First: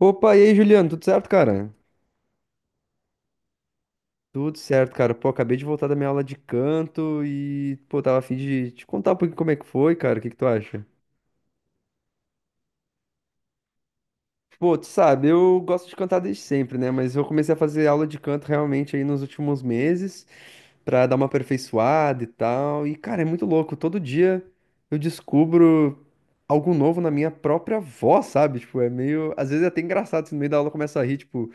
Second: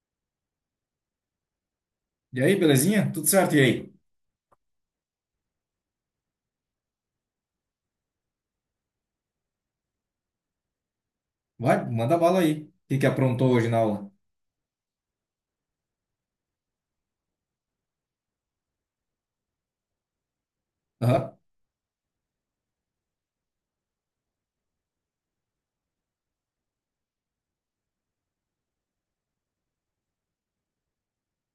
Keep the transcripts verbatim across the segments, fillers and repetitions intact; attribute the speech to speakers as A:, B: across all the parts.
A: Opa, e aí, Juliano, tudo certo, cara?
B: E aí, belezinha? Tudo certo? E aí?
A: Tudo certo, cara. Pô, acabei de voltar da minha aula de canto e, pô, tava a fim de te contar um pouquinho como é que foi, cara. O que que tu acha?
B: Vai, manda bala aí. O que que aprontou hoje na aula?
A: Pô, tu sabe, eu gosto de cantar desde sempre, né? Mas eu comecei a fazer aula de canto realmente aí nos últimos meses pra dar uma
B: Aham.
A: aperfeiçoada e tal. E, cara, é muito louco. Todo dia eu descubro algo novo na minha própria voz, sabe? Tipo, é meio. Às vezes é até engraçado, assim, no meio da aula começa a rir, tipo.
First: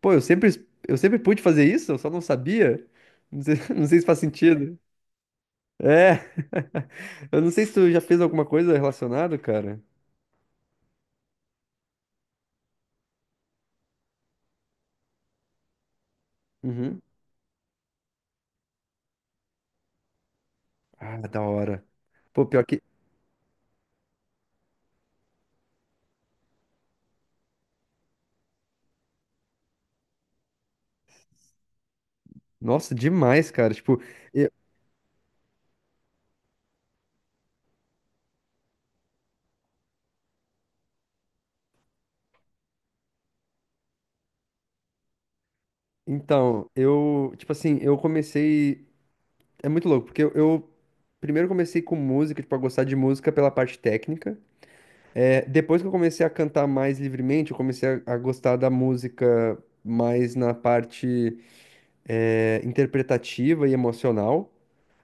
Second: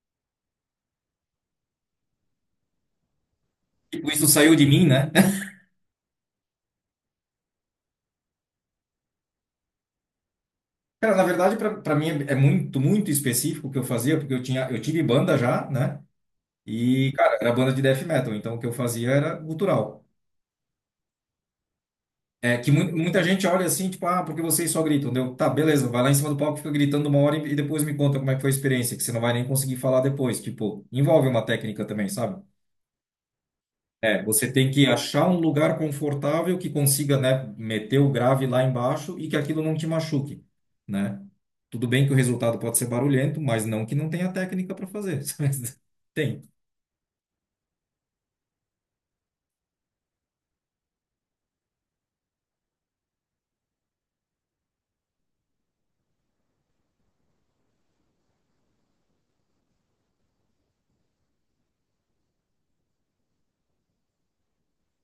A: Pô, eu sempre, eu sempre pude fazer isso, eu só não sabia. Não sei, não sei se
B: Tipo,
A: faz
B: isso saiu de
A: sentido.
B: mim, né?
A: É, eu não sei se tu já fez alguma coisa relacionada, cara.
B: Cara, na verdade, pra pra mim é é muito, muito específico o que eu fazia, porque eu tinha, eu tive banda já, né?
A: Uhum.
B: E, cara, era banda de death metal, então o que eu fazia era gutural.
A: Ah, da hora. Pô,
B: É
A: pior
B: que
A: que.
B: mu- muita gente olha assim, tipo, ah, porque vocês só gritam, deu? Tá, beleza, vai lá em cima do palco, fica gritando uma hora e e depois me conta como é que foi a experiência, que você não vai nem conseguir falar depois. Tipo, envolve uma técnica também, sabe?
A: Nossa, demais, cara. Tipo,
B: É,
A: eu-
B: você tem que achar um lugar confortável que consiga, né, meter o grave lá embaixo e que aquilo não te machuque, né? Tudo bem que o resultado pode ser barulhento, mas não que não tenha técnica para fazer. Sabe? Tem.
A: então, eu. Tipo assim, eu comecei. É muito louco, porque eu, eu primeiro comecei com música, tipo, a gostar de música pela parte técnica. É, depois que eu comecei a cantar mais livremente, eu comecei a, a gostar da música mais na parte. é, interpretativa e emocional.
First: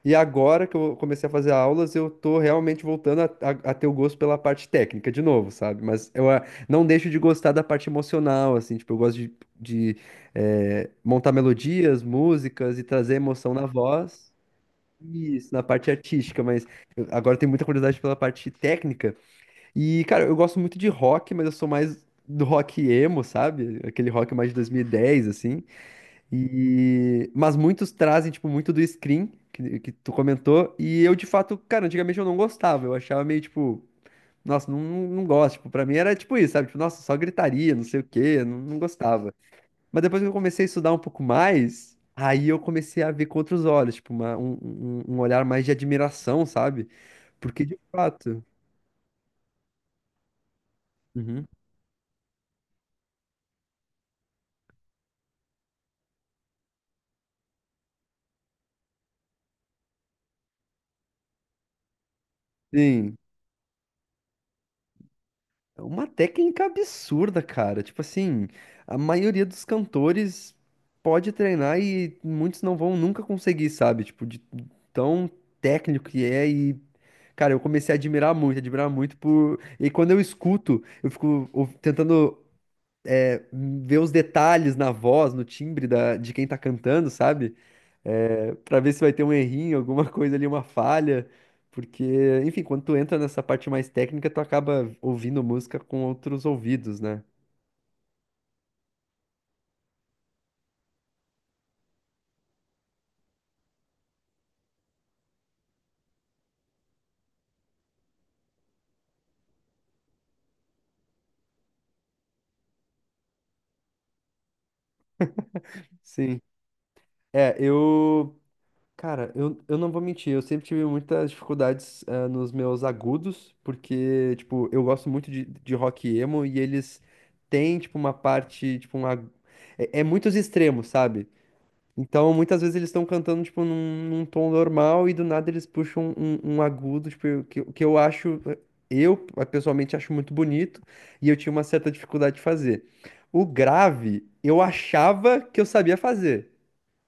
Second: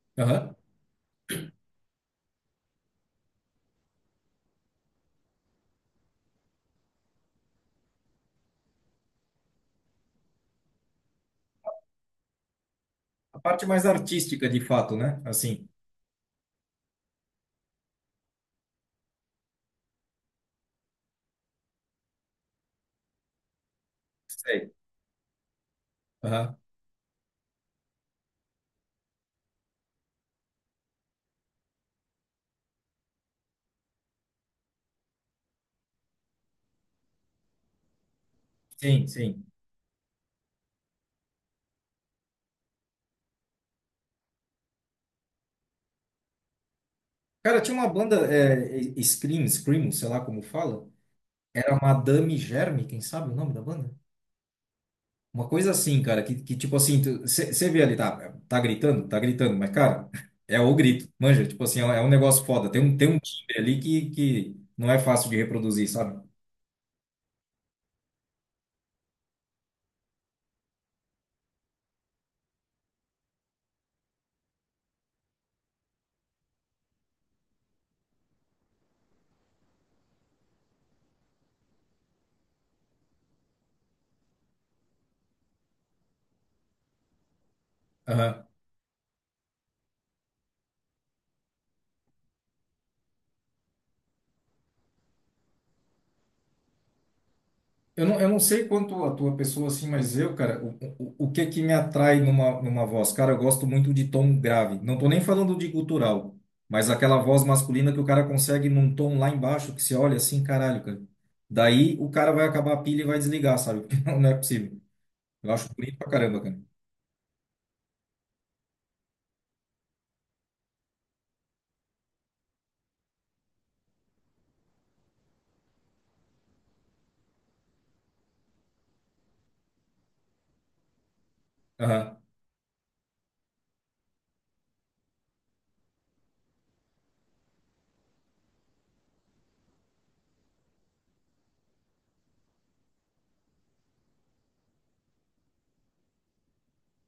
A: E
B: Aham.
A: agora que eu comecei a fazer aulas, eu tô realmente voltando a, a- a ter o gosto pela parte técnica de novo, sabe? Mas eu ah, não deixo de gostar da parte emocional, assim, tipo, eu gosto de, de, eh, montar melodias, músicas e trazer
B: A
A: emoção
B: parte
A: na
B: mais
A: voz.
B: artística, de fato, né?
A: Isso, na
B: Assim.
A: parte artística, mas eu- agora eu tenho muita curiosidade pela parte técnica. E, cara, eu gosto muito de rock, mas eu sou mais do rock emo, sabe? Aquele rock mais de
B: Sei.
A: dois mil e dez, assim.
B: Aham.
A: E... Mas muitos trazem, tipo, muito do screen que, que tu comentou. E eu, de fato, cara, antigamente eu não gostava. Eu achava meio, tipo, nossa, não, não não gosto. Tipo, pra mim era tipo isso, sabe? Tipo, nossa, só gritaria, não sei o quê, não, não
B: Sim,
A: gostava.
B: sim.
A: Mas depois que eu comecei a estudar um pouco mais, aí eu comecei a ver com outros olhos, tipo, uma- um, um, um olhar mais de admiração, sabe?
B: Cara,
A: Porque,
B: tinha
A: de
B: uma banda,
A: fato.
B: é, Scream, Scream, sei lá como fala.
A: Uhum.
B: Era Madame Germe, quem sabe o nome da banda? Uma coisa assim, cara, que, que tipo assim, você vê ali, tá, tá gritando, tá gritando, mas, cara, é o grito, manja, tipo assim, é um é um negócio foda, tem um, tem
A: Sim.
B: um timbre ali que, que não é fácil de
A: É
B: reproduzir,
A: uma
B: sabe?
A: técnica absurda, cara. Tipo assim, a maioria dos cantores pode treinar e muitos não vão nunca conseguir, sabe? Tipo, de tão técnico que é e. Cara, eu comecei a admirar muito, admirar muito por. E quando eu escuto, eu fico ou- tentando ver os detalhes na voz, no timbre da, de quem tá cantando, sabe?
B: Aham.
A: É, para ver se vai ter um errinho, alguma coisa ali, uma falha. Porque, enfim, quando tu entra nessa parte mais técnica, tu acaba ouvindo música com outros ouvidos, né?
B: Eu não, eu não sei quanto a tua pessoa, assim, mas eu, cara, o, o, o que é que me atrai numa, numa voz? Cara, eu gosto muito de tom grave, não tô nem falando de gutural, mas aquela voz masculina que o cara consegue num tom lá embaixo, que você olha assim, caralho, cara. Daí o cara vai acabar a pilha e vai desligar, sabe? Não é possível. Eu acho bonito pra
A: Sim.
B: caramba, cara.
A: É, eu. Cara, eu, eu não vou mentir, eu sempre tive muitas dificuldades, ah, nos meus agudos, porque, tipo, eu gosto muito de, de rock emo e eles têm, tipo, uma parte, tipo, um. agu- É, é muitos extremos, sabe?
B: Aham.
A: Então, muitas vezes eles estão cantando, tipo, num, num tom normal e do nada eles puxam um, um agudo, tipo, que, que eu acho, eu pessoalmente acho muito bonito e eu tinha uma certa dificuldade de fazer. O grave, eu achava que eu sabia fazer.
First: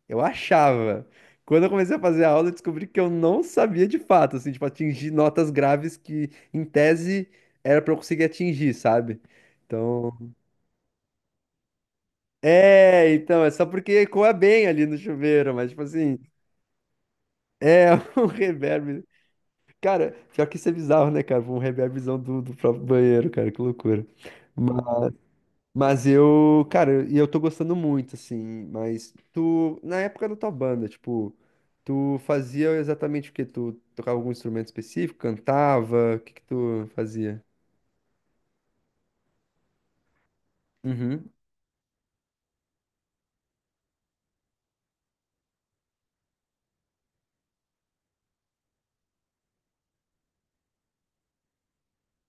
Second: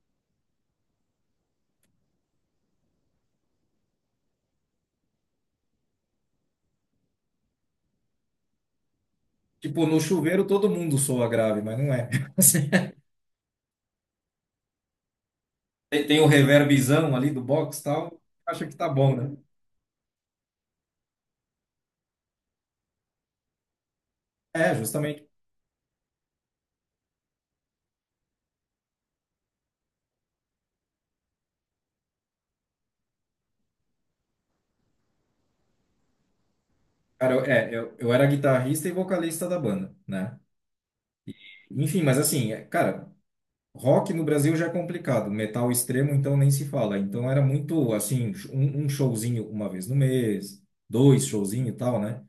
A: Eu achava. Quando eu comecei a fazer a aula, eu descobri que eu não sabia de fato, assim, tipo, atingir notas graves que, em tese, era pra eu conseguir atingir, sabe?
B: Tipo, no
A: Então,
B: chuveiro todo mundo soa grave, mas não é. Assim,
A: é, então, é só porque ecoa bem ali no chuveiro, mas, tipo
B: tem
A: assim.
B: tem o reverbzão ali do box e
A: É,
B: tal,
A: um
B: acha que tá
A: reverb.
B: bom, né?
A: Cara, pior que isso é bizarro, né, cara? Um reverbzão do, do próprio banheiro, cara, que loucura.
B: É,
A: Mas,
B: justamente.
A: mas eu, cara, e eu tô gostando muito, assim. Mas tu, na época da tua banda, tipo, tu fazia exatamente o quê? Tu tocava algum instrumento específico? Cantava? O que que tu
B: Cara,
A: fazia?
B: eu, é, eu, eu era guitarrista e vocalista da banda, né?
A: Uhum.
B: Enfim, mas assim, é, cara, rock no Brasil já é complicado, metal extremo então nem se fala. Então era muito, assim, um, um showzinho uma vez no mês, dois showzinho e tal, né?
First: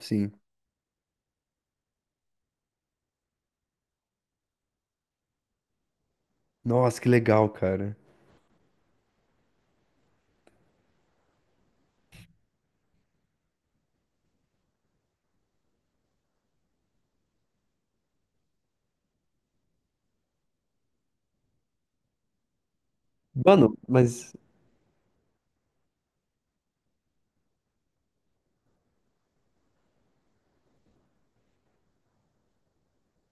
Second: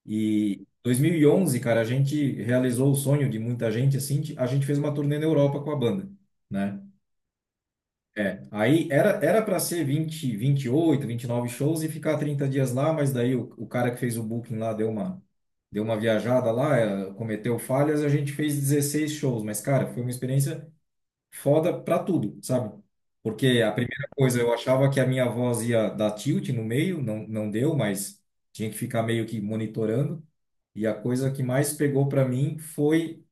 A: Sim.
B: E dois mil e onze, cara, a gente realizou o sonho de muita gente, assim, de- a gente fez uma turnê na Europa com a banda, né?
A: Nossa, que legal, cara.
B: É, aí era era para ser vinte, vinte e oito, vinte e nove shows e ficar trinta dias lá, mas daí o, o cara que fez o booking lá deu uma deu uma viajada lá, eh, cometeu falhas, a gente fez dezesseis shows, mas cara, foi uma experiência foda pra tudo, sabe? Porque a
A: Mano,
B: primeira
A: mas.
B: coisa, eu achava que a minha voz ia dar tilt no meio, não, não deu, mas tinha que ficar meio que monitorando. E a coisa que mais pegou pra mim foi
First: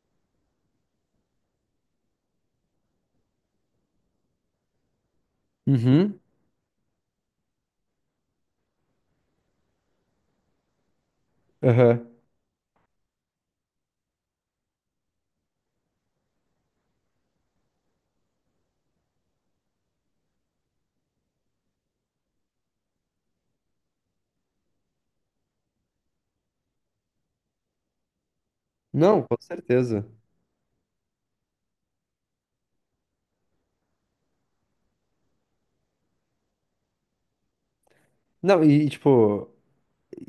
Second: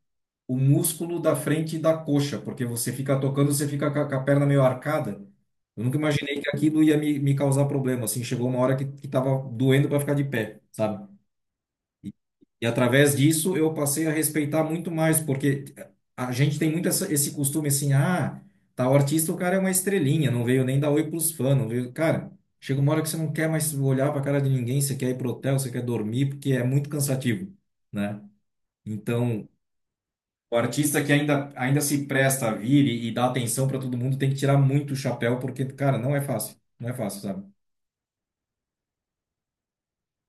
B: o músculo da frente da coxa, porque você fica tocando, você fica com a, com a perna meio arcada. Eu nunca
A: Uhum.
B: imaginei que aquilo ia me, me causar problema, assim, chegou uma hora que, que tava doendo pra ficar de pé, sabe?
A: Aham.
B: E através disso eu passei a respeitar muito mais, porque a gente tem muito essa- esse costume assim, ah, tá, o artista, o cara é uma estrelinha, não veio nem dar oi pros fãs, não veio. Cara, chega uma hora que você não quer mais olhar pra cara de ninguém, você quer ir pro hotel, você quer dormir, porque é muito cansativo, né?
A: Não, com
B: Então,
A: certeza.
B: o artista que ainda, ainda se presta a vir e, e dá atenção pra todo mundo tem que tirar muito o chapéu, porque, cara, não é fácil, não é fácil, sabe?
A: Não, e tipo.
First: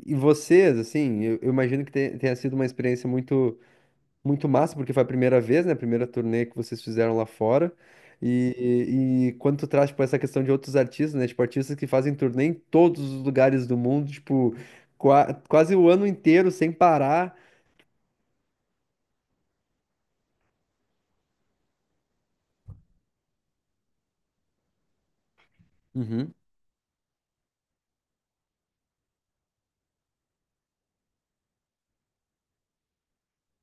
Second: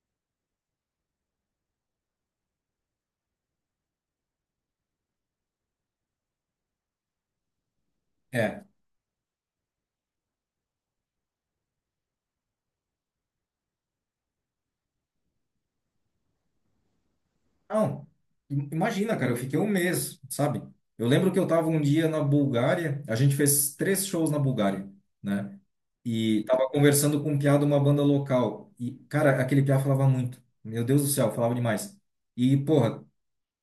A: E vocês, assim, eu, eu imagino que te- tenha sido uma experiência muito, muito massa, porque foi a primeira vez, né? A primeira turnê que vocês fizeram lá fora.
B: É.
A: E, e quando tu traz, tipo, essa questão de outros artistas, né? Tipo, artistas que fazem turnê em todos os lugares do mundo, tipo, qua- quase o ano inteiro sem parar.
B: Não, im- imagina, cara, eu fiquei um mês, sabe? Eu lembro que eu tava um dia na Bulgária, a gente fez três shows na Bulgária, né?
A: Uhum.
B: E tava conversando com um piá de uma banda local. E, cara, aquele piá falava muito. Meu Deus do céu, falava demais. E, porra,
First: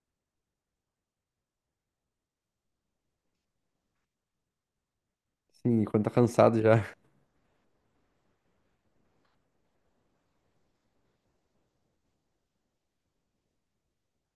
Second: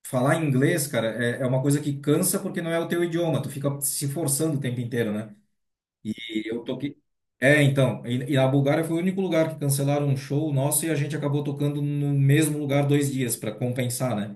B: falar inglês, cara, é, é uma coisa que cansa porque não é o teu idioma. Tu fica se forçando o tempo inteiro, né?
A: Sim, quando tá
B: E
A: cansado
B: eu
A: já.
B: toquei. É, então. E, e a Bulgária foi o único lugar que cancelaram um show nosso e a gente acabou tocando no mesmo lugar dois dias para compensar, né?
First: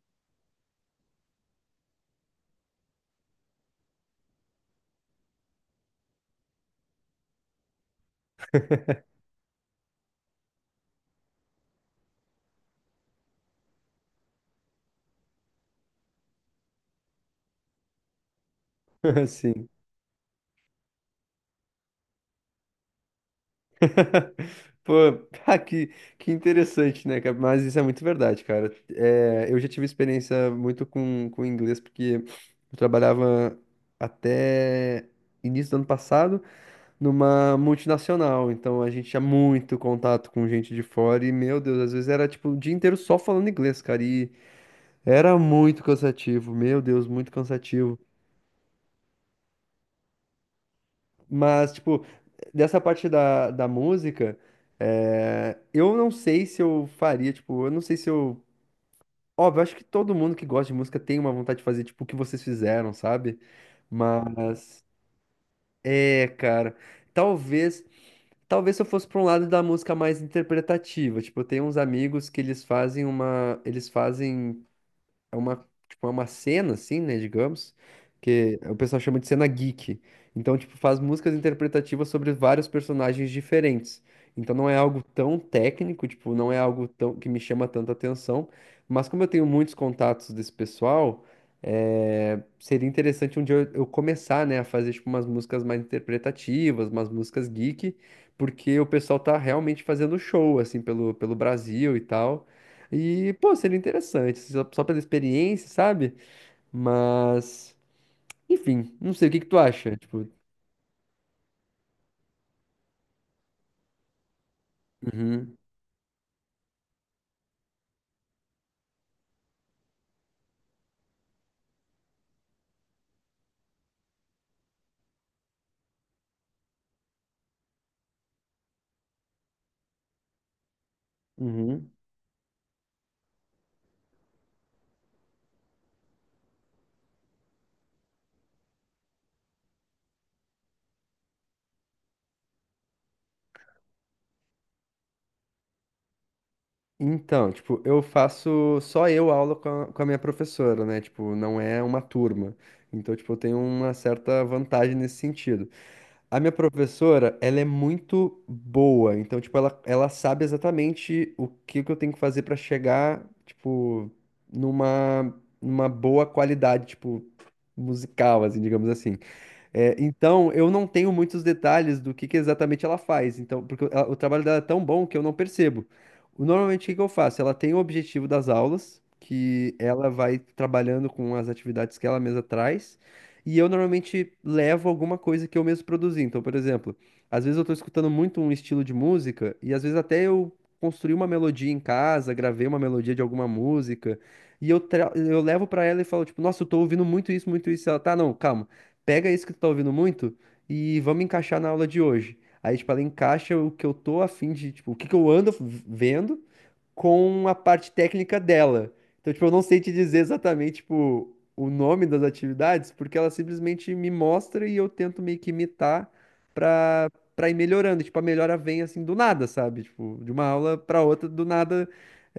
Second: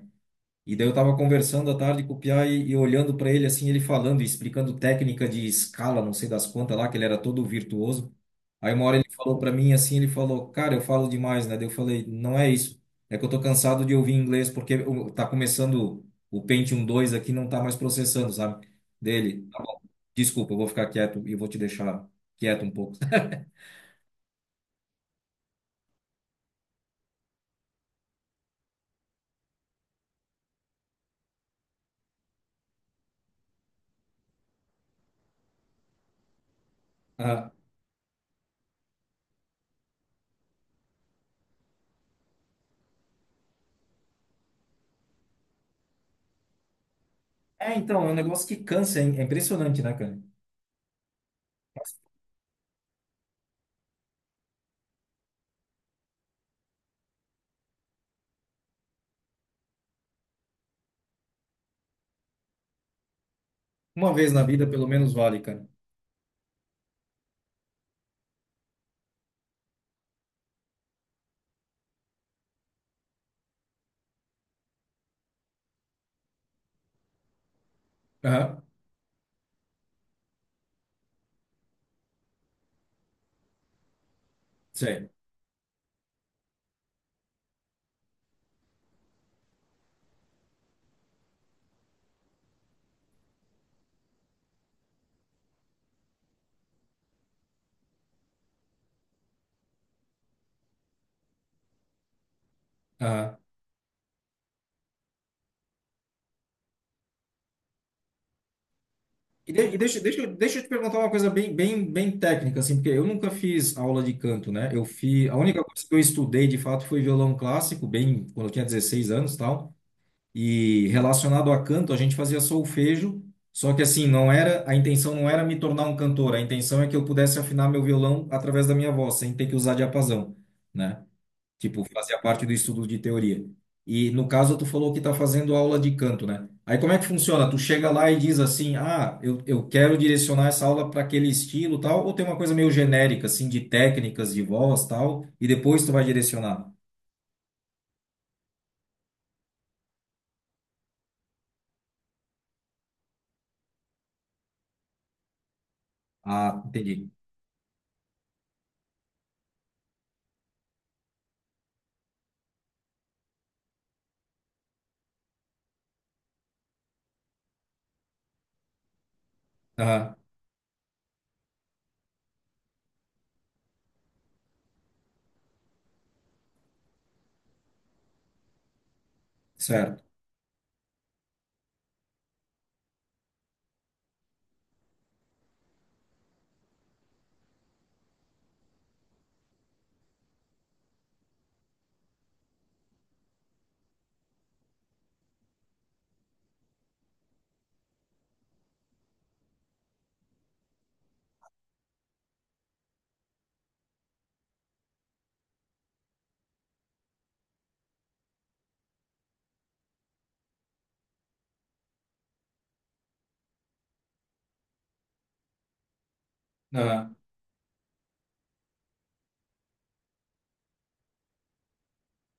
B: E daí eu tava conversando à tarde com o Piá e, e olhando para ele assim, ele falando e explicando técnica de escala, não sei das quantas lá, que ele era todo virtuoso. Aí uma hora ele falou para mim assim, ele falou: "Cara, eu falo demais, né?" Daí eu falei: "Não é isso. É que eu tô cansado de ouvir inglês porque o- tá começando o Pentium dois aqui não tá mais processando, sabe?" Dele: "Tá
A: Sim.
B: bom, desculpa, eu vou ficar quieto e vou te deixar quieto um pouco."
A: Pô, ah, que, que interessante, né, cara? Mas isso é muito verdade, cara. É, eu já tive experiência muito com, com inglês, porque eu trabalhava até início do ano passado
B: Ah,
A: numa multinacional, então a gente tinha muito contato com gente de fora e, meu Deus, às vezes era tipo o dia inteiro só falando inglês, cara, e era muito cansativo, meu Deus, muito
B: é,
A: cansativo.
B: então, é um negócio que cansa, é é impressionante, né, cara?
A: Mas, tipo, dessa parte da, da música. É, eu não sei se eu faria, tipo, eu não sei se eu. Óbvio, acho que todo mundo que gosta de música tem uma vontade de fazer tipo o que vocês fizeram, sabe?
B: Uma vez na vida
A: Mas
B: pelo menos vale, cara.
A: é, cara, talvez, talvez se eu fosse para um lado da música mais interpretativa, tipo, eu tenho uns amigos que eles fazem uma, eles fazem é uma, tipo, é uma cena, assim, né, digamos, que
B: Aham.
A: o pessoal chama de cena geek. Então, tipo, faz músicas interpretativas sobre vários personagens diferentes. Então não é algo
B: Sei.
A: tão técnico, tipo, não é algo tão que me chama tanta atenção, mas como eu tenho muitos contatos desse pessoal, é, seria interessante um dia eu eu começar, né, a fazer tipo umas músicas mais interpretativas, umas músicas geek, porque o pessoal tá realmente fazendo show assim pelo, pelo Brasil e tal. E,
B: Aham.
A: pô, seria interessante, só, só pela experiência, sabe? Mas, enfim, não sei o que que
B: E,
A: tu
B: de- e
A: acha,
B: deixa,
A: tipo,
B: deixa, deixa eu te perguntar uma coisa bem, bem, bem técnica, assim, porque eu nunca fiz aula de canto, né? Eu fiz, a
A: uhum,
B: única coisa que eu estudei de fato foi violão clássico, bem quando eu tinha dezesseis anos, e tal. E relacionado a canto, a gente fazia solfejo, só que assim, não era, a intenção não era me tornar um cantor, a intenção é que eu pudesse afinar meu violão através da minha voz, sem ter que usar diapasão, né? Tipo,
A: uhum.
B: fazia parte do estudo de teoria. E no caso, tu falou que tá fazendo aula de canto, né? Aí como é que funciona? Tu chega lá e diz assim: ah, eu, eu quero direcionar essa aula para aquele estilo, tal, ou tem uma coisa meio genérica, assim, de técnicas de voz, tal, e depois tu vai direcionar.
A: Então, tipo, eu faço só eu aula com a, com a minha professora, né? Tipo, não é uma turma. Então, tipo, eu tenho uma certa vantagem nesse sentido. A minha
B: Ah, entendi.
A: professora, ela é muito boa, então, tipo, ela, ela sabe exatamente o que que eu tenho que fazer pra chegar, tipo, numa, numa boa qualidade, tipo, musical, assim, digamos assim. É,
B: Aham,
A: então, eu não tenho muitos detalhes do que, que exatamente ela faz. Então, porque o ela- o trabalho dela é tão bom que eu não percebo. O- Normalmente, o que, que eu faço? Ela tem o objetivo das aulas, que
B: certo.
A: ela vai trabalhando com as atividades que ela mesma traz, e eu normalmente levo alguma coisa que eu mesmo produzi. Então, por exemplo, às vezes eu estou escutando muito um estilo de música, e às vezes até eu construí uma melodia em casa, gravei uma melodia de alguma música, e eu, tra- eu levo para ela e falo, tipo, nossa, eu tô ouvindo muito isso, muito isso. Ela, tá, não, calma, pega isso que tu tá ouvindo muito e vamos encaixar na aula de hoje. Aí, tipo, ela encaixa o que eu tô a fim de, tipo, o que que eu ando v- vendo com a parte técnica dela. Então, tipo, eu não sei te dizer exatamente, tipo, o nome das atividades, porque ela simplesmente me mostra e eu tento meio que imitar pra,
B: Aham.
A: pra ir melhorando. Tipo, a melhora vem assim do nada, sabe? Tipo, de uma aula pra outra, do nada,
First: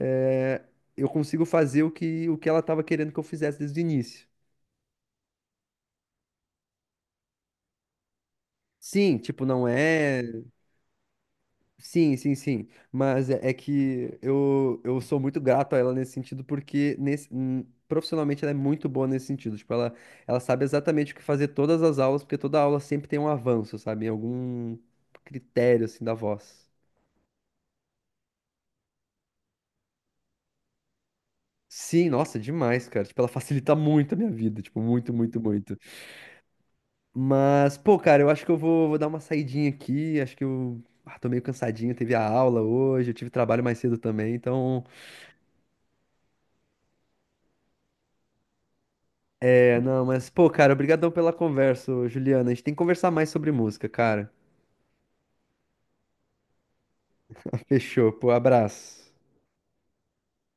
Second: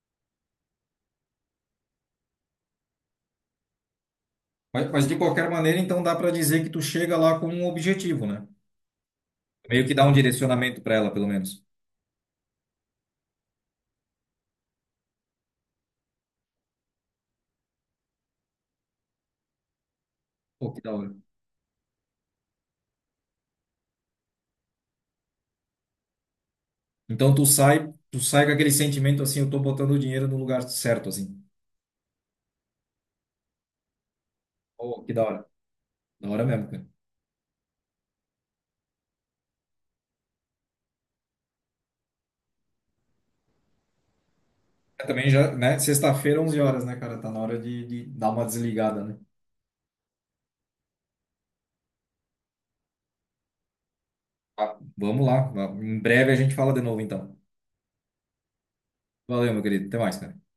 A: é, eu consigo fazer o que, o que ela tava querendo que eu fizesse desde o início.
B: Mas, mas de qualquer maneira, então dá para dizer que tu chega lá com um objetivo, né?
A: Sim, tipo, não
B: Meio que dá um
A: é.
B: direcionamento para ela, pelo menos.
A: Sim, sim, sim. Mas é, é que eu, eu sou muito grato a ela nesse sentido, porque nesse, hum, profissionalmente ela é muito boa nesse sentido. Tipo, ela, ela sabe
B: Pô, que da
A: exatamente o
B: hora.
A: que fazer todas as aulas, porque toda aula sempre tem um avanço, sabe? Em algum critério, assim, da voz.
B: Então tu sai, tu sai com aquele sentimento assim, eu tô botando o dinheiro no lugar certo, assim.
A: Sim, nossa, demais, cara. Tipo, ela facilita muito a minha vida. Tipo,
B: Oh,
A: muito,
B: que da
A: muito,
B: hora.
A: muito.
B: Da hora mesmo, cara.
A: Mas, pô, cara, eu acho que eu vou, vou dar uma saidinha aqui. Acho que eu ah, tô meio cansadinho. Teve a aula hoje, eu tive trabalho mais cedo também, então.
B: É, também já, né? Sexta-feira, onze horas, né, cara? Tá na hora de, de dar uma desligada, né?
A: É, não, mas, pô, cara, obrigadão pela conversa, ô, Juliana. A gente tem que conversar mais sobre música, cara.
B: Ah, vamos lá. Em breve a gente fala de novo, então.
A: Fechou, pô, abraço.
B: Valeu, meu querido. Até mais, cara.